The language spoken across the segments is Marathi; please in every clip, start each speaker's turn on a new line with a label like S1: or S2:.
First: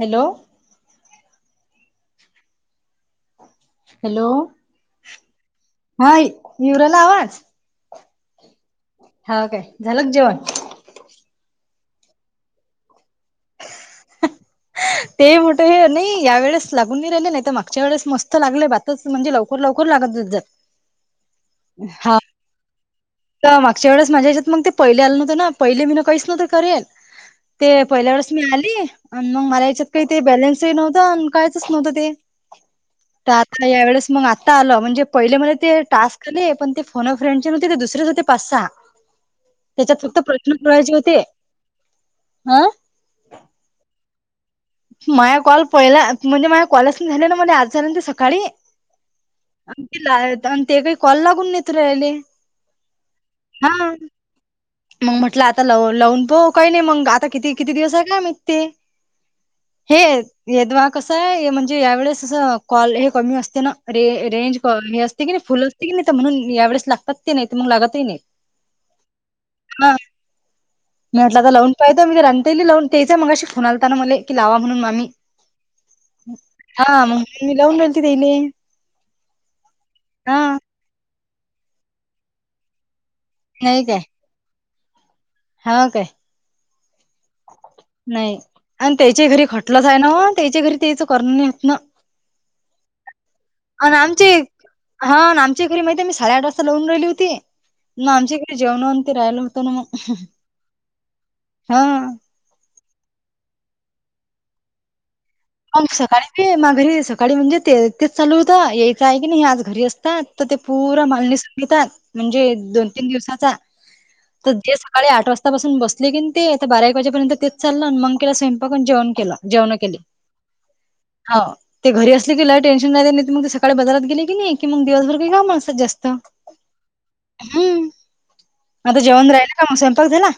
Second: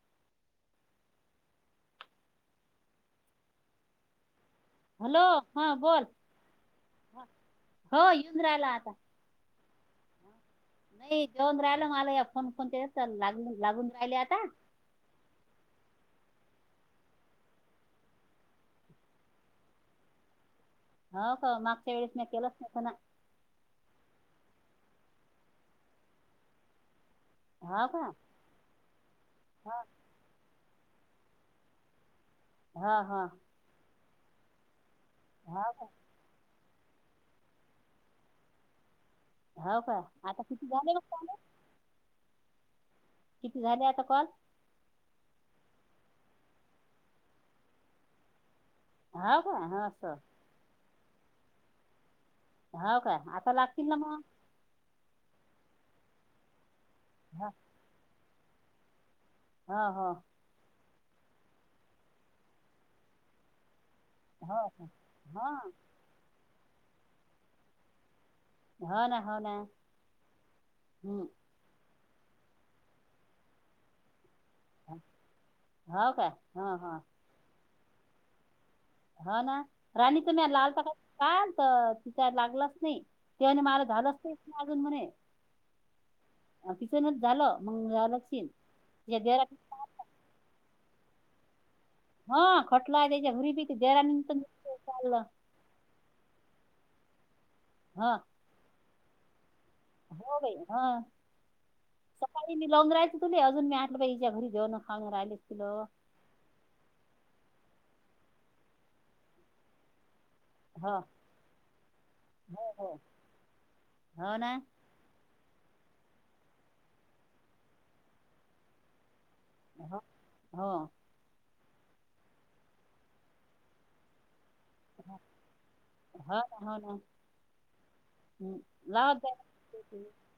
S1: हॅलो. हॅलो.
S2: हॅलो हा बोल.
S1: येऊ राहिला आवाज
S2: हो येऊन राहिला आता.
S1: हाल काय? झालं का जेवण?
S2: नाही जेऊन राहिल. मला या फोन फोन ते तर लाग लागून राहिले आता.
S1: ते मोठे नाही या वेळेस लागून नाही राहिले. नाही तर मागच्या वेळेस मस्त लागले. बातच म्हणजे लवकर लवकर लागत जत जात.
S2: हव का? मागच्या वेळेस म्या केलंच नवत ना.
S1: तेव्हा मागच्या वेळेस माझ्या हच्यात मग ते पहिले आलं नव्हत ना. पहिले मी ना काहीच नवतं करेल. ते
S2: हो का
S1: पहिल्या वेळेस मी आली. आणि मग मला याच्यात काही ते बॅलेन्सही नव्हतं. आणि कायचच नव्हतं ते.
S2: हा हा.
S1: तर या वेळेस मग आता आलं. म्हणजे पहिले म्हणजे
S2: हो
S1: ते टास्क केले. पण ते फोन अ फ्रेडचे नवते ते दुसर रेच होते पाच- सहा.
S2: हो का हो का
S1: त्याच्यात फक्त
S2: आता
S1: प्रश्न
S2: किती झाले
S1: सडायचे
S2: मग
S1: होते. ह.
S2: किती झाले आता कॉल?
S1: माझ कॉल पहिला, म्हणजे माझे कॉलच नाही झाले ना. महे आज नंत सकाळी.
S2: हो का हो असं
S1: ते ते काही कॉल लागून नाहीेत राहिले.
S2: हाव काय? आता
S1: हा
S2: लागतील ना मग.
S1: मग म्हटलं आताव लावून पाहु. काही नाही मग आता
S2: हो
S1: किती किती दिवस आहे का मिहीत ते.
S2: हो
S1: हे
S2: हो
S1: यदवा कसये. म्हणजे यावेळेस अस कॉल हे कमी असते ना. रे रेंज
S2: हो का?
S1: हे असते की नाही. फुल
S2: हो
S1: असते की नाही. त म्हणून या वेळेस लागतात ते. नाही त मग लागतही नाही.
S2: होना, होना
S1: हा मी म्हटलं आता लावून पाहायचं मी राणीताई ल लावून तेचय मगाशी मला फोन आलता ना मले कि लावा म्हणून मामी
S2: हो का हो हो
S1: हा मग मी लावून राेलते तेले
S2: हा ना राणीचा तुम्ही लालता का तर तिचा लागलाच नाही त्याने
S1: नाही
S2: मला
S1: काय
S2: झालाच नाही आजून म्हणे
S1: हा काय
S2: अ तिथूनच झालं मग जाव लक्षण [unintelligible]
S1: कुठला जा आहे ना त्याच्या घरी तेच करण नाहीेत ना
S2: हा खटला आहे त्याच्या हुरी बी
S1: आणि आमचे
S2: जरांत
S1: हा
S2: चाललं
S1: आणि आमच्या घरी महित आहे मी साडेआठ वाजता लावून राहिली होती
S2: हा
S1: ना आमच्या घरी जेवणान ते राहिलं ना मग
S2: हो ताई हा
S1: हा
S2: चा काळी मी लावून राहायच तु अजून लं हिच्या घरी राहिले
S1: मग सकाळी ते मा घरी सकाळी म्हणजे ते तेच चालू होतं यायचं आहे की नाही आज घरी असतात ते
S2: हो
S1: पूरा मालणीस मितात म्हणजे दोन,
S2: हो
S1: तीन दिवसाचा
S2: हो ना
S1: तर ते सकाळी आठ वाजतापासून बसले कीन ते आता बारा एक वाजेपर्यंत तेच चाललं मग केला स्वयंपाक अन् जेवण केल जेवण केली
S2: ह
S1: हाव ते घरी असले की ल टेन्शन नाही, नाही मग ते सकाळी बाजारात गेले की नाही कि मग दिवसभर काही काही कामच नाही जास्त
S2: हो ना हो ना
S1: हम्म
S2: हं.
S1: मता
S2: लावत
S1: जेवन
S2: जाय
S1: राहिला का मग स्वयंपाक झाला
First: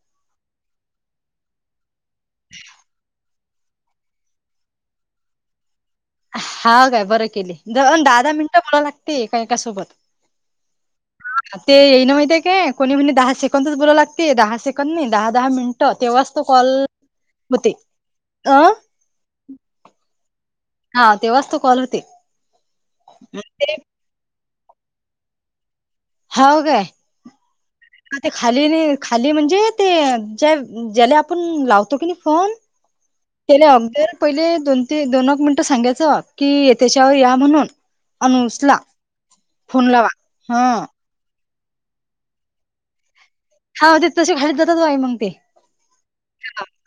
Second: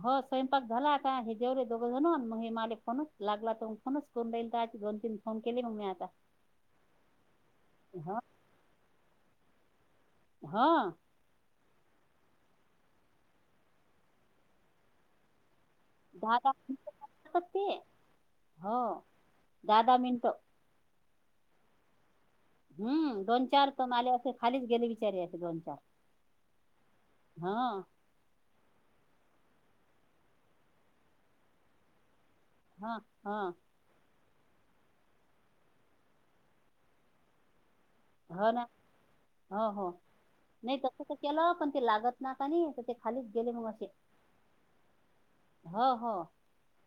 S2: हो स्वयंपाक झाला का हे जेवले दोघं जण मग हे मालिक फोनच लागला तर फोनच करून राईल आ दोन, तीन फोन केले मग मी आता
S1: हा काय बरं केली दहा,
S2: हो
S1: दहा मिनिटं बोला लागते एका एकासोबत
S2: हा
S1: हा ते येई ना माहितय काय कोणी म्हणी दहा सेकंदच बोलाव लागते दहा सेकंद नाही दहा, दहा मिनट ट तेव्हाच
S2: दहा
S1: तो
S2: दहा
S1: कॉल
S2: मिनिटं लागतात ते
S1: होते अ
S2: हो दहा, दहा मिनिट
S1: हा तेव्हाच तू कॉल होते
S2: हम्म दोन, चार तर मा आले असे खालीच गेले विचारी अस दोन, चार
S1: हाव काय
S2: हा
S1: ते खाली खाली म्हणजे ते ज्या ज्याला आपण लावतो की नाही फोन
S2: हा हा
S1: त्याले [unintelligible] पहिले दोन ते दोन मिनिटं सांगायचं कि त्याच्यावर या म्हणून अन
S2: हो ना
S1: उचला
S2: हो
S1: फोन
S2: हो
S1: लावा हा
S2: नाही तसं केलं पण ते लागत ना का नाही खालीच गेले मग असे
S1: हा ते तसे खालीच जातात बाई मग ते
S2: ह, ह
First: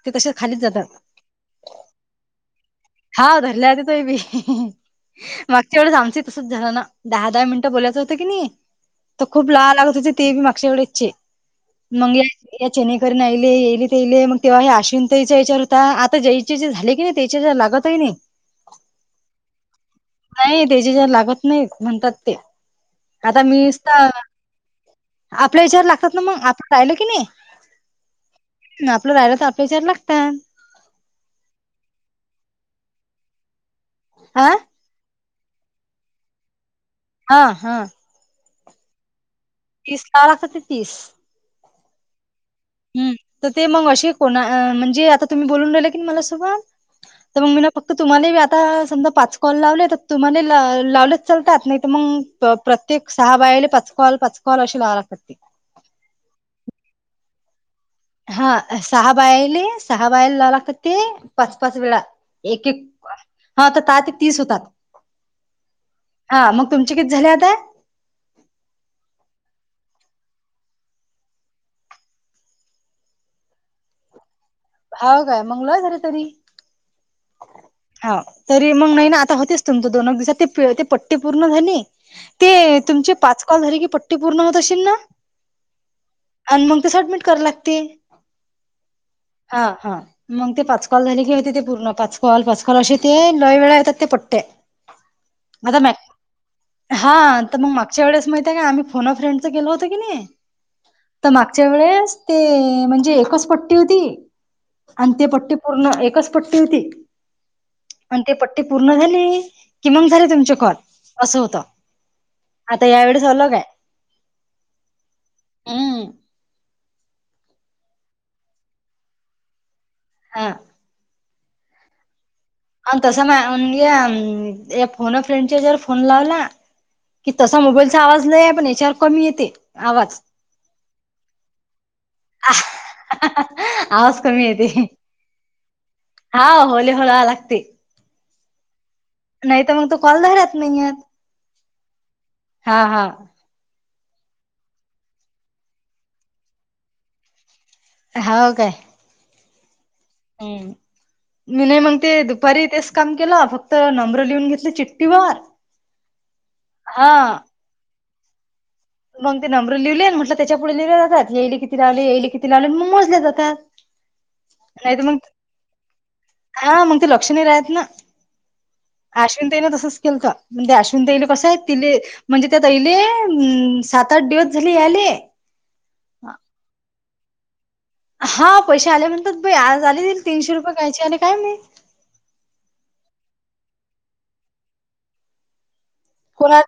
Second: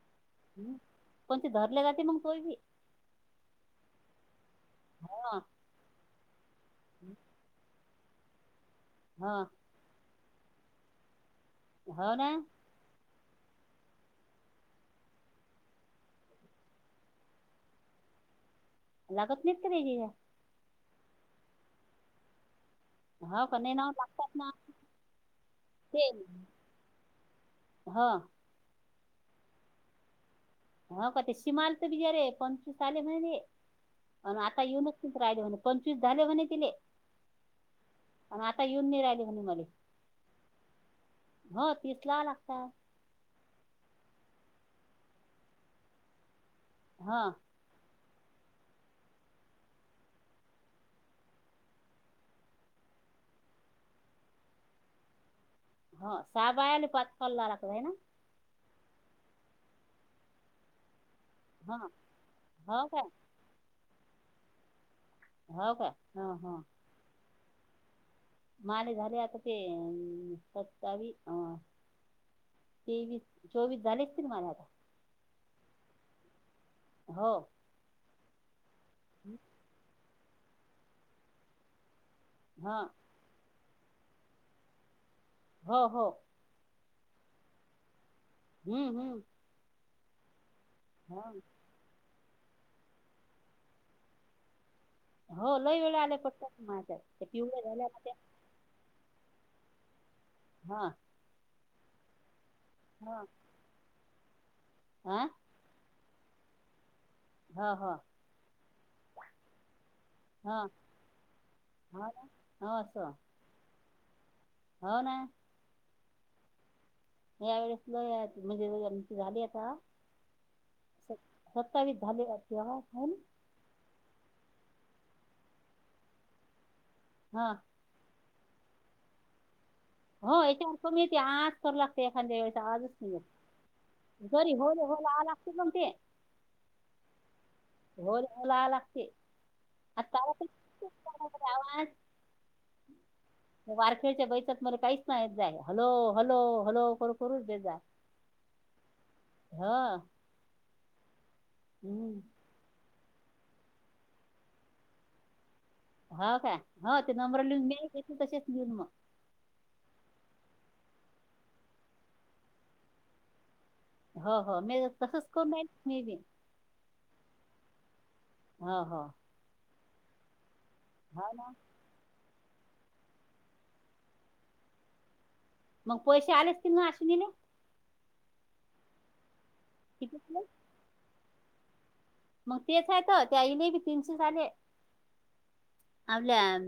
S1: ते तशे खालीच जातात
S2: कोणचे धरले जाते मग पोरगी
S1: हा धरल्या त तोय मी
S2: हा
S1: मागच्या वेळेस आमच तसच झालं ना दहा, दहा मिनटं बोलायच होतं की नाही तर
S2: हा
S1: खूप ल लागत त ते बी मागश्या वेळेस चे
S2: हो
S1: मंग या
S2: ना
S1: चचेनीकन आयले येईले ते येले मग तेव्हा हे अश्विवंतताईचा विचार होता आता जयचे जे झाले की नाही त्याच्या लागत तय नाही
S2: लागत नाहीत का त्याज्या
S1: नाहीं त्यांच्या जं लागतं नाहीं म्हणतांत ते आंता
S2: हो का नाही ना
S1: मीसता.
S2: लागतात ना
S1: आपल्यां विचांर
S2: ते
S1: लागतांत नां मंग आपणं राहिलो की नाहीं.
S2: हो
S1: आपलं राहायंल तरं आपल्यां विचार लागतांत.
S2: हो कां ते सिमाल तरं बिचारे पंचवीस आले म्हणे पणं
S1: हा
S2: आंता येऊंन. पंचवीस राहिले म्हंणे पंचवीस झांले म्हंणे तिले.
S1: हां हां.
S2: आणि आंता येऊंन नाहीं राहिली म्हंणे मले.
S1: तीस करां लागतांत तीस.
S2: हो तिस लावां लागतांत
S1: हम्मं तरं ते मंग असे कोणां म्हणजे आंता तुम्हीं बोलूंन राहिले की मलां सगळं.
S2: हां.
S1: तरं मंग मी नां फक्तं तुम्हांला आंता समजां पांच कॉल लावले तरं तुम्हांला लावलेच चलतांत नाहीं तरं मंग. प्रत्येक सहा बायाले पांच कॉल पांच कॉल अशी लावावं लागतांत.
S2: हं साहा बायले पांच कॉल लावावं लागतं होयं नां.
S1: हां सहा बायेले सहा बांयलां लावावं लागतं ते. पांच
S2: हा
S1: पांच वेळां एक एक
S2: हो काय
S1: हां तरं दहा ते तीस होतांत.
S2: हो कां हां हां.
S1: तुंमचे किती झांले आंता.
S2: माझे झाले आंता ते अं सत्तावी अं. तेवीस चोवीस झांले असतील माझे आंता.
S1: हांव कायं मंग लई झाले तरी.
S2: हो.
S1: हां तरी मंग नाहीं नां आंता होतेच तुमचं दोन दिवसांत ते ते पट्टी पूर्ण झाली. ते
S2: हा
S1: तुंमचे पांच कॉल झाले की पट्टी पूर्ण होतं असशील नां.
S2: हो हो.
S1: अं मंग ते सडमिट करां लागते
S2: हम्मं हम्मं.
S1: हां हां मंग ते पांच कॉल झाले कि होते ते पूर्ण. पांच कॉल पांच कॉल असे ते लई वेळां येतांत ते पट्टे.
S2: हो
S1: आंता
S2: लय वेळ आले पटकन माझ्या ते
S1: हां
S2: पिवळे
S1: तरं मंग
S2: झाल्या ना
S1: मागच्यां
S2: त्या
S1: वेळेस माहित आहे कां आम्हीं. फोन अ फ्रेंड चं केलं होतं की नाहीं.
S2: हां.
S1: तरं मागच्यां वेळेस ते म्हणजे
S2: हा
S1: एकचं पट्टी होती आणि
S2: हा
S1: ते पट्टी. पूर्ण एकचं पट्टी होती.
S2: हां हां.
S1: आणि ते पट्टी पूर्ण झाली कि मंग झाले तुमचे कॉल असं होतं.
S2: हां
S1: आंता यांवेेळेस झाले कायं
S2: हो नां
S1: हम्मं
S2: यां वेळेस लंय आहेत म्हणजे आमची झाली आहे आंता
S1: हां
S2: सत्तावी झाले माझे
S1: अं तसं मा म्हं यां फोन फ्रेंडच्या वरं फोन लावलां कि
S2: हा
S1: तसां मोबाईलचा आंवाज नाहीं आहे पणं यांच्यावर कमी येते आवाज
S2: हो याच्यावर कमी येते. आज कर लागते एखाद्या वेळेस. आजच नाहीय.
S1: आवाज कमी
S2: जरी
S1: येते.
S2: होल होला आ लागते मग ते.
S1: हा होले होलावा लागते.
S2: होला लागते
S1: नाही तर मग तो
S2: आ
S1: कॉल धरत नाही येत.
S2: आवाज [unintelligible]
S1: हा हा.
S2: वारखेडच्या बाईतच मला काहीच माहित नाही. हलो हलो हलो करो करूच देत जाय.
S1: हाव काय?
S2: ह.
S1: हम्म. मी नाहीय मग ते
S2: हम्म
S1: द दुपारी तेच काम केलं. फक्त नम्र लिहून घेतलं चिट्टठी वर.
S2: हाव काय? हो ते नंबर लिहून ने. तसेच लऊन म. [unintelligible]
S1: मग ते नम्र लिहवले. म्हटलं त्याच्या पुढे लिहिले जातात. येईले किती लावले. येईले किती लावले. मग मोजल्या जातात.
S2: हो हो मी
S1: नाही तर मग
S2: तसच करूनय मी बी.
S1: हा मग ते लक्ष नाही राहत ना.
S2: हो हो.
S1: अश्विन ताईन तसंच केलत. म्हते अश्विन ताईले
S2: हो ना
S1: कसंय तिले म्हणजे त्या ताईले सात आठ दिवस झाले याले.
S2: मग पैसे आलेत की नाही अश्विनी ले.
S1: हा पैसे आले म्हणतात बई. आज आले तीनशे रुपये कायचे आले काय माहित?
S2: मग तेच हाय त. त्याईले बी तीनशे आले. आपल्या
S1: कोणा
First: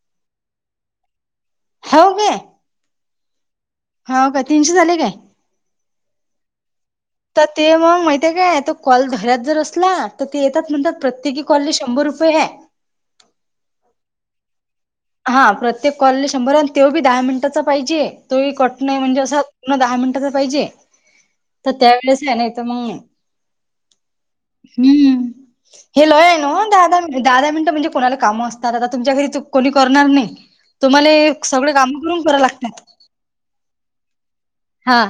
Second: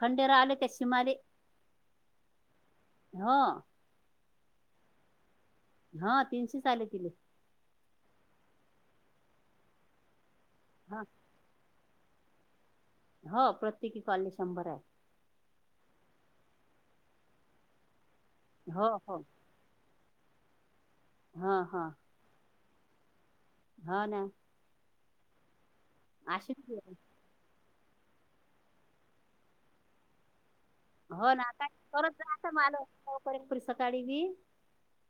S2: खंडेरावलं त्या शिमाले.
S1: हव काय?
S2: हो.
S1: हाव का? तीनशेच आले काय?
S2: हा तीनशे आले तिले.
S1: त ते मग माहितीे काय? तो कॉल धाऱ्यात जर असला तर ते येतात म्हणतात
S2: हा
S1: प्रत्येकी कॉले शंभर रुपयेय.
S2: हो प्रत्येकी कॉले शंभरे.
S1: हा प्रत्येक कॉले शंभर. अण तो बी दहा मिनिटाचा पाहिजे. तो बी कट
S2: हो
S1: नाही
S2: हो
S1: म्हणजे अस पूर्ण दहा मिनिटच पाहिजे.
S2: हा
S1: त त्यावेेळेसे नाही त मग
S2: हा ना.
S1: हम्म. हे लोहेन ओ.
S2: अशीच की
S1: दहा
S2: आहे.
S1: दहा दहा दहा मिनिटं म्हणजे कोणाला कामं असतात. आता तुमच्या घरीत कोणी करणार नाही. तुम्हाला
S2: हो ना काय
S1: सगळे काम
S2: करत
S1: करून कराव
S2: राहता
S1: लागतात
S2: मला पोरी सकाळी बी.
S1: हा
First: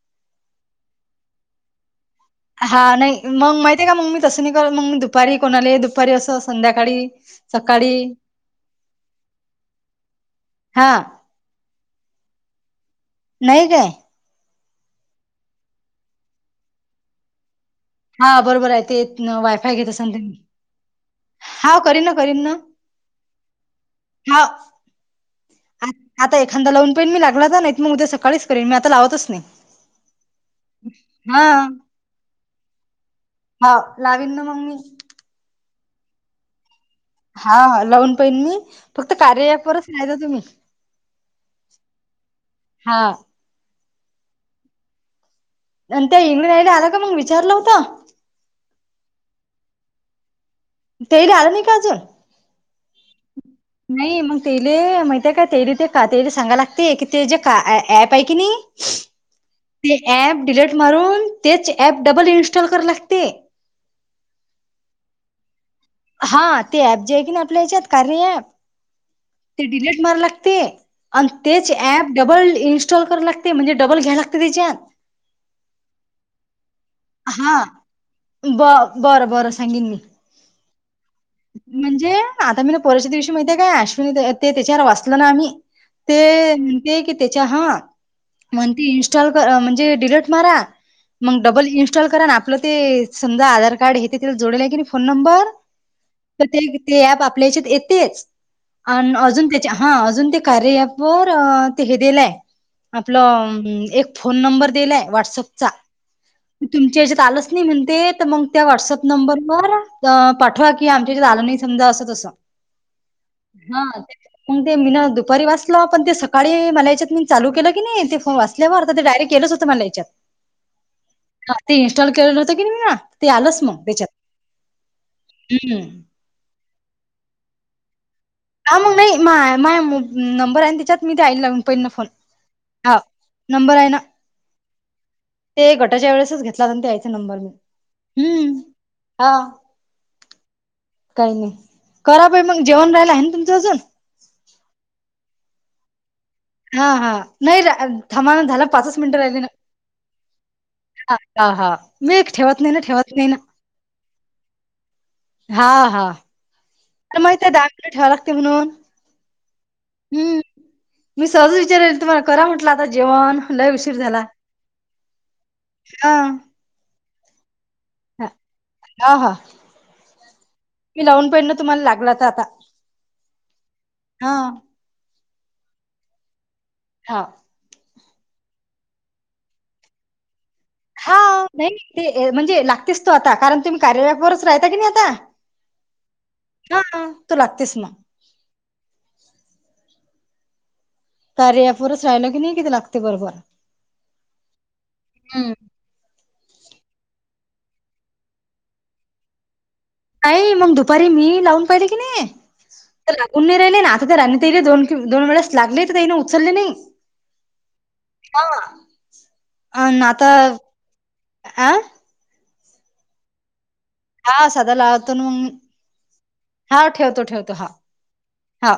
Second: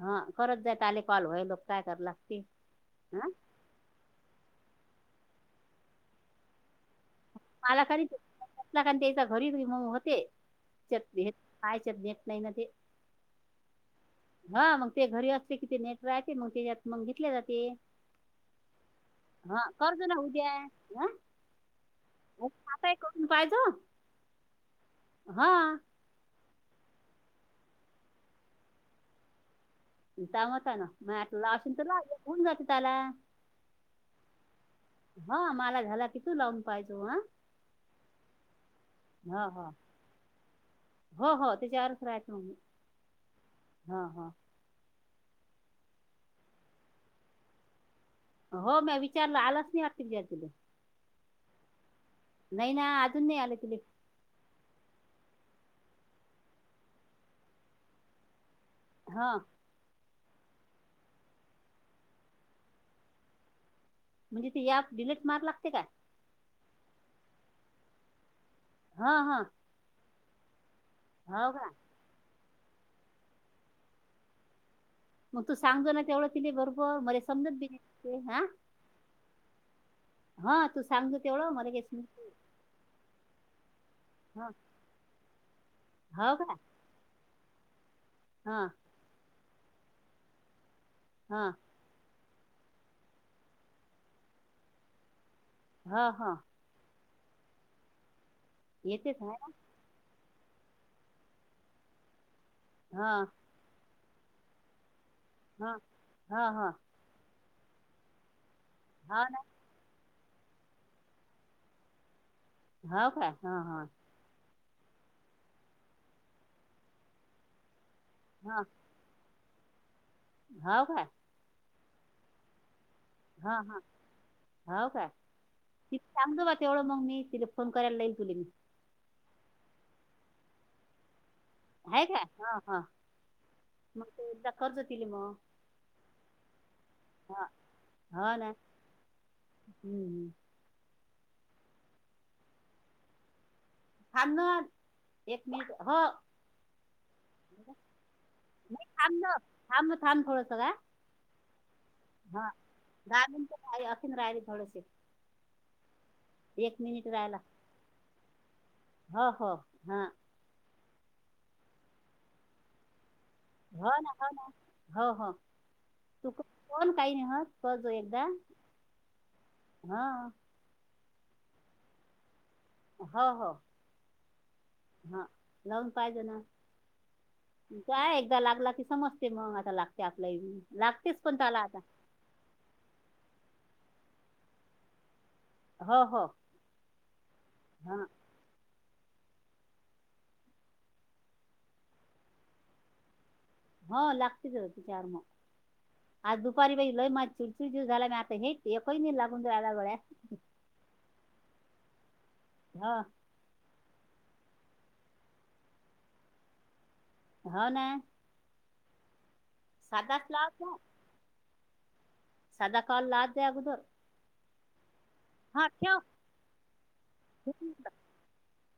S2: हा करत जायत आले कॉल. व्हाय लोक काय कर लागते.
S1: हा नाही मग माहिते का मग मी तसं नाही करत. मग मी दुपारी कोणाले दुपारी असं संध्याकाळी.
S2: मला
S1: सकाळी
S2: खरीला [unintelligible] कार त्याच्या घरी होते.
S1: हा
S2: त्याच्यात कायचेत देत नाही ना ते.
S1: नाही काय?
S2: हा मग ते घरी असले कि ते नेट राहते. मग त्याच्यात मग घेतले जाते.
S1: हा बरोबरे ते
S2: हा
S1: वायफाय घेत
S2: करजो
S1: असन
S2: ना
S1: ते. हाव करी न.
S2: आताय करून पाहायजो.
S1: हाव.
S2: हा.
S1: आता एखादा लावून पाहिन मी. लागलाच नाहीत मग उद्या सकाळीच करीन. मी आता लावतच नाही.
S2: दामत ना. मग आता
S1: हा
S2: लावशीन त लाव. होऊन जाते त्याला.
S1: ह लावीन ना मग म मी
S2: हा मला झाला की तु लाव पायजो हा
S1: हा लावून पहिन मी, फक्त
S2: ह ह
S1: कार्यावरच राहायच तुम्ही.
S2: हो हो त्याच्यावरच राहीतो मी
S1: हा
S2: ह हा
S1: नंतर त्या इंगळे तायला आला का मग विचारलं होतं?
S2: हो म्या विचारलं आलाच नाही [unintelligible]
S1: ते घ्यालं ना का अजून
S2: नाही ना अजून नाही आलं तिले
S1: नाही मग तेले माहिते का तेरी ते का ते सांगाय लागते की, ते जे का ऍप आहे की नाही
S2: हा
S1: ते ऍप डिलीट मारून, तेच ऍप डबल इन्स्टॉल कराल लागते.
S2: म्हणजे ती याप डिलीट मारा लागते काय
S1: हा ते ऍप जे आहे की, नाही आपल्या याच्यात कारया ऍप
S2: हा हा
S1: ते डिलेट माराय लागते आणि
S2: का
S1: तेच ॲप डबल इन्स्टॉल करू लागते, म्हणजे डबल घ्याय लागते त्याच्यात
S2: मग तू सांगतो ना तेवढं तिने बरोबर, मले समजत
S1: हा
S2: बी नाही हा.
S1: ब बरं बरं सांगेन मी
S2: हा तू सांगजो तेवढं मला काही
S1: म्हणजे
S2: समजत
S1: आता मी ना पोरवाच्या दिवशी माहितीे काय अश्विनी
S2: ह
S1: ते त्याच्यावर वाचल ना आम्ही ते
S2: हो का
S1: ते की त्याच्या हा,
S2: ह
S1: म्हण इन्स्टॉल म्हणजे डिलीट मारा. मग
S2: ह
S1: डबल इन्स्टॉल करा ना, आपलं ते समजा आधार कार्ड हे तेला जोडेल आहे की नाही फोन नंबर
S2: हा हा
S1: तर ते आपल्या हिच्यात येतेच
S2: येतेच आहे
S1: अज त्या हा अजून ते कार्यया वर ते हे दिलंय
S2: ना
S1: आपलं अं, एक फोन नंबर दिलाय व्हॉटसपचा,
S2: ह ह ह ह
S1: तुमच्या याच्यात आलच नाही म्हणते तर मग त्या व्हॉट्सअप
S2: हो ना
S1: नंबरवर पाठवा की, आमच्या आलं नाही समजा असं तसं
S2: हो काय ह
S1: हा
S2: ह
S1: ते मग ते मी ना दुपारी वाचलं, पण ते सकाळी मला याच्यात मी चालू केलं की नाही ते ते वाचल्यावर तर ते डायरेट येतच होतं मला याच्यात.
S2: हौ काय?
S1: ते इन्स्टॉल केलेलं होतं की नी
S2: हा हा, हौ काय?
S1: हम्म
S2: ति सांगतो तिला तेवढं मग म ति फोन कयला लाईल तु मी
S1: हा मग मी माय माय नंबर आहे त्याच्यात मी द्यायला लागून.
S2: हाय काय, हा हा.
S1: नंबर आहे ना
S2: मग कर जा तीले मग,
S1: ते गटाच्या वेळेसच घेतला होता ना त्याचा नंबर
S2: हा.
S1: मी
S2: हा ना
S1: हम्म. हा
S2: हम्म हम्म
S1: काही नाही, करा बाई मग जेवण राहिला आहे ना तुमचं अजून?
S2: थांब ना एक मिनिट, हो.
S1: हा हा नाही, र थामा झाला पाचच
S2: थांब
S1: मिनटं राहिली ना
S2: थांब थांब थोडस का
S1: हा हा मी
S2: हा
S1: ठेवत नाही ना ठेवत नाही
S2: गार
S1: ना
S2: होऊन राहिले थोडसे.
S1: हा हा मग
S2: राहिला
S1: ते दाण पेठीवर ठेवावे लागते म्हणून
S2: हो हो हां!
S1: हम्म मी सहजच विचारल तुम्हाला करा म्हंटलं, आता जेवण. लय
S2: हो
S1: उशीर
S2: ना
S1: झाला
S2: हो ना हो हो!
S1: हा
S2: कोण काही नाही ह करदो एकदा
S1: हा
S2: ह
S1: की लावून पाहिलं तुम्हाला लागलाता आता.
S2: हो हो!
S1: हा!
S2: हा, लावून काय देणार.
S1: हा!
S2: काय एकदा लागला की समजते मग आता लागते आपला लागतेच पण त्याला आता.
S1: तेहे म्हणजे लागतीस तो आता कारण तुम्ही कार्यारत बरंच राहता की आता.
S2: हो हो
S1: धनू तु, लागतेस मग
S2: हा
S1: कार्यापुरुष राहिल की, नि किती लागते बरोबर.
S2: हो लागतेच त चार मग
S1: हम्म.
S2: आज दुपारी बागितलोय माझी चिडचिड झालयं एक न ही जाईल बघाय.
S1: नाही म दुपारी मी लावून पाहिले की नी
S2: हो
S1: तला उन्राहिले ना आता तर राणीताईला आणि, दोन दोन वेळेस लागले तर ताईन उचलले नाही.
S2: हाऊ ना!
S1: हा अ हं नं
S2: साधाच
S1: आता
S2: लावत जा
S1: अ
S2: साधा कॉल लावते आगोदर.
S1: हा सधा लावतो ना मग हा ठेवतो, ठेवतो हा
S2: ठेव
S1: हा.